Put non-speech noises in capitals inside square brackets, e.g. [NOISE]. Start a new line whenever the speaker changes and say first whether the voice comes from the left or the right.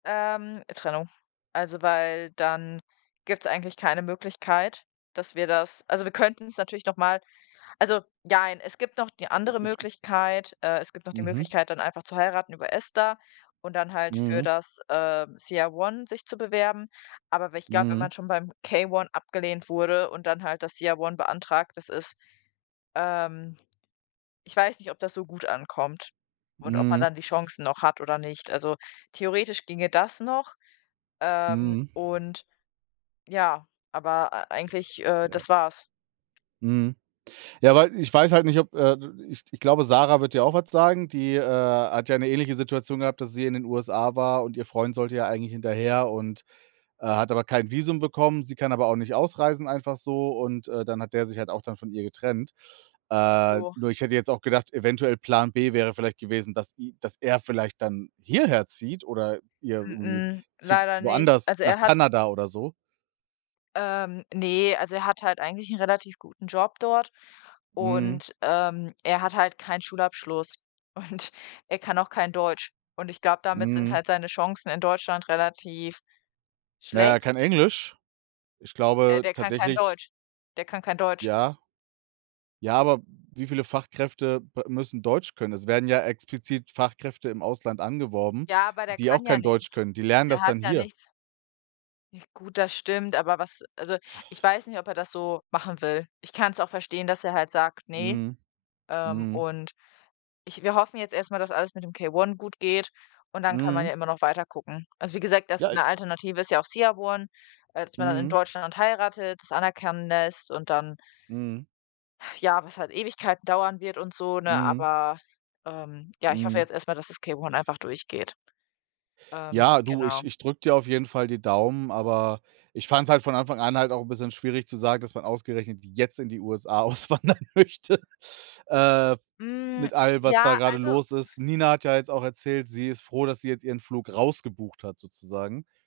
left: Ähm, Trennung. Also, weil dann gibt's eigentlich keine Möglichkeit, dass wir das also, wir könnten es natürlich noch mal also, jein, es gibt noch die andere
right: [UNINTELLIGIBLE]
left: Möglichkeit, äh es gibt noch die
right: Mhm.
left: Möglichkeit, dann einfach zu heiraten über ESTA und dann halt für
right: Mhm.
left: das, ähm, CR-1 sich zu bewerben. Aber wenn ich glaube, wenn
right: Mhm.
left: man schon beim K-1 abgelehnt wurde und dann halt das CR-1 beantragt, das ist, ähm ich weiß nicht, ob das so gut ankommt und ob man
right: Mhm.
left: dann die Chancen noch hat oder nicht. Also, theoretisch ginge das noch, ähm,
right: Mhm.
left: und ja, aber, äh, eigentlich, äh,
right: Ja.
left: das war's.
right: Mhm, ja, weil ich weiß halt nicht ob, äh d-d ich ich glaube, Sarah wird dir auch was sagen. Die, äh, hat ja 'ne ähnliche Situation gehabt, dass sie in den USA war und ihr Freund sollte ja eigentlich hinterher und, äh, hat aber kein Visum bekommen. Sie kann aber auch nicht ausreisen einfach so und, äh, dann hat der sich halt auch dann von ihr getrennt. Äh,
left: Jo.
right: nur ich hätte jetzt auch gedacht, eventuell Plan B wäre vielleicht gewesen, dass e dass er vielleicht dann hierher zieht oder ihr irgendwie
left: Mh-mh,
right: zu
left: leider nicht.
right: woanders
left: Also,
right: nach
left: er hat
right: Kanada oder so.
left: ähm, ne, also, er hat halt eigentlich 'nen relativ guten Job dort
right: Mhm.
left: und, ähm, er hat halt keinen Schulabschluss und er kann auch kein Deutsch. Und ich glaube, damit sind
right: Mhm.
left: halt seine Chancen in Deutschland relativ
right: Na ja,
left: schlecht.
right: kein Englisch? Ich
left: Äh,
right: glaube
left: der kann kein
right: tatsächlich
left: Deutsch. Der kann kein Deutsch.
right: Ja. Ja, aber wie viele Fachkräfte b müssen Deutsch können? Es werden ja explizit Fachkräfte im Ausland angeworben,
left: Ja, aber der
right: die auch
left: kann ja
right: kein Deutsch
left: nichts.
right: können. Die lernen
left: Er
right: das
left: hat
right: dann
left: ja
right: hier.
left: nichts. Nicht gut, das stimmt, aber was also, ich weiß nicht, ob er das so machen will. Ich kann's auch verstehen, dass er halt sagt: „Ne.“
right: Mhm,
left: Ähm,
right: mhm.
left: und ich wir hoffen jetzt erst mal, dass alles mit dem K-1 gut geht und dann kann man
right: Mhm.
left: ja immer noch weiter gucken. Also, wie gesagt, dass
right: Ja i
left: 'ne Alternative ist ja auch CR-1, äh, dass man dann in
right: Mhm.
left: Deutschland heiratet, das anerkennen lässt und dann
right: Mhm.
left: ah, ja, was halt Ewigkeiten dauern wird und so, ne?
right: Mhm.
left: Aber, ähm ja, ich hoffe
right: Mhm.
left: jetzt erst mal, dass das K-1 einfach durchgeht, ähm,
right: Ja, du,
left: genau.
right: ich ich drücke dir auf jeden Fall die Daumen, aber ich fand's halt von Anfang an halt auch 'n bisschen schwierig zu sagen, dass man ausgerechnet jetzt in die USA auswandern möchte, äh,
left: Hm,
right: mit allem, was
left: ja,
right: da grade
left: also
right: los ist. Nina hat ja jetzt auch erzählt, sie ist froh, dass sie jetzt ihren Flug rausgebucht hat sozusagen.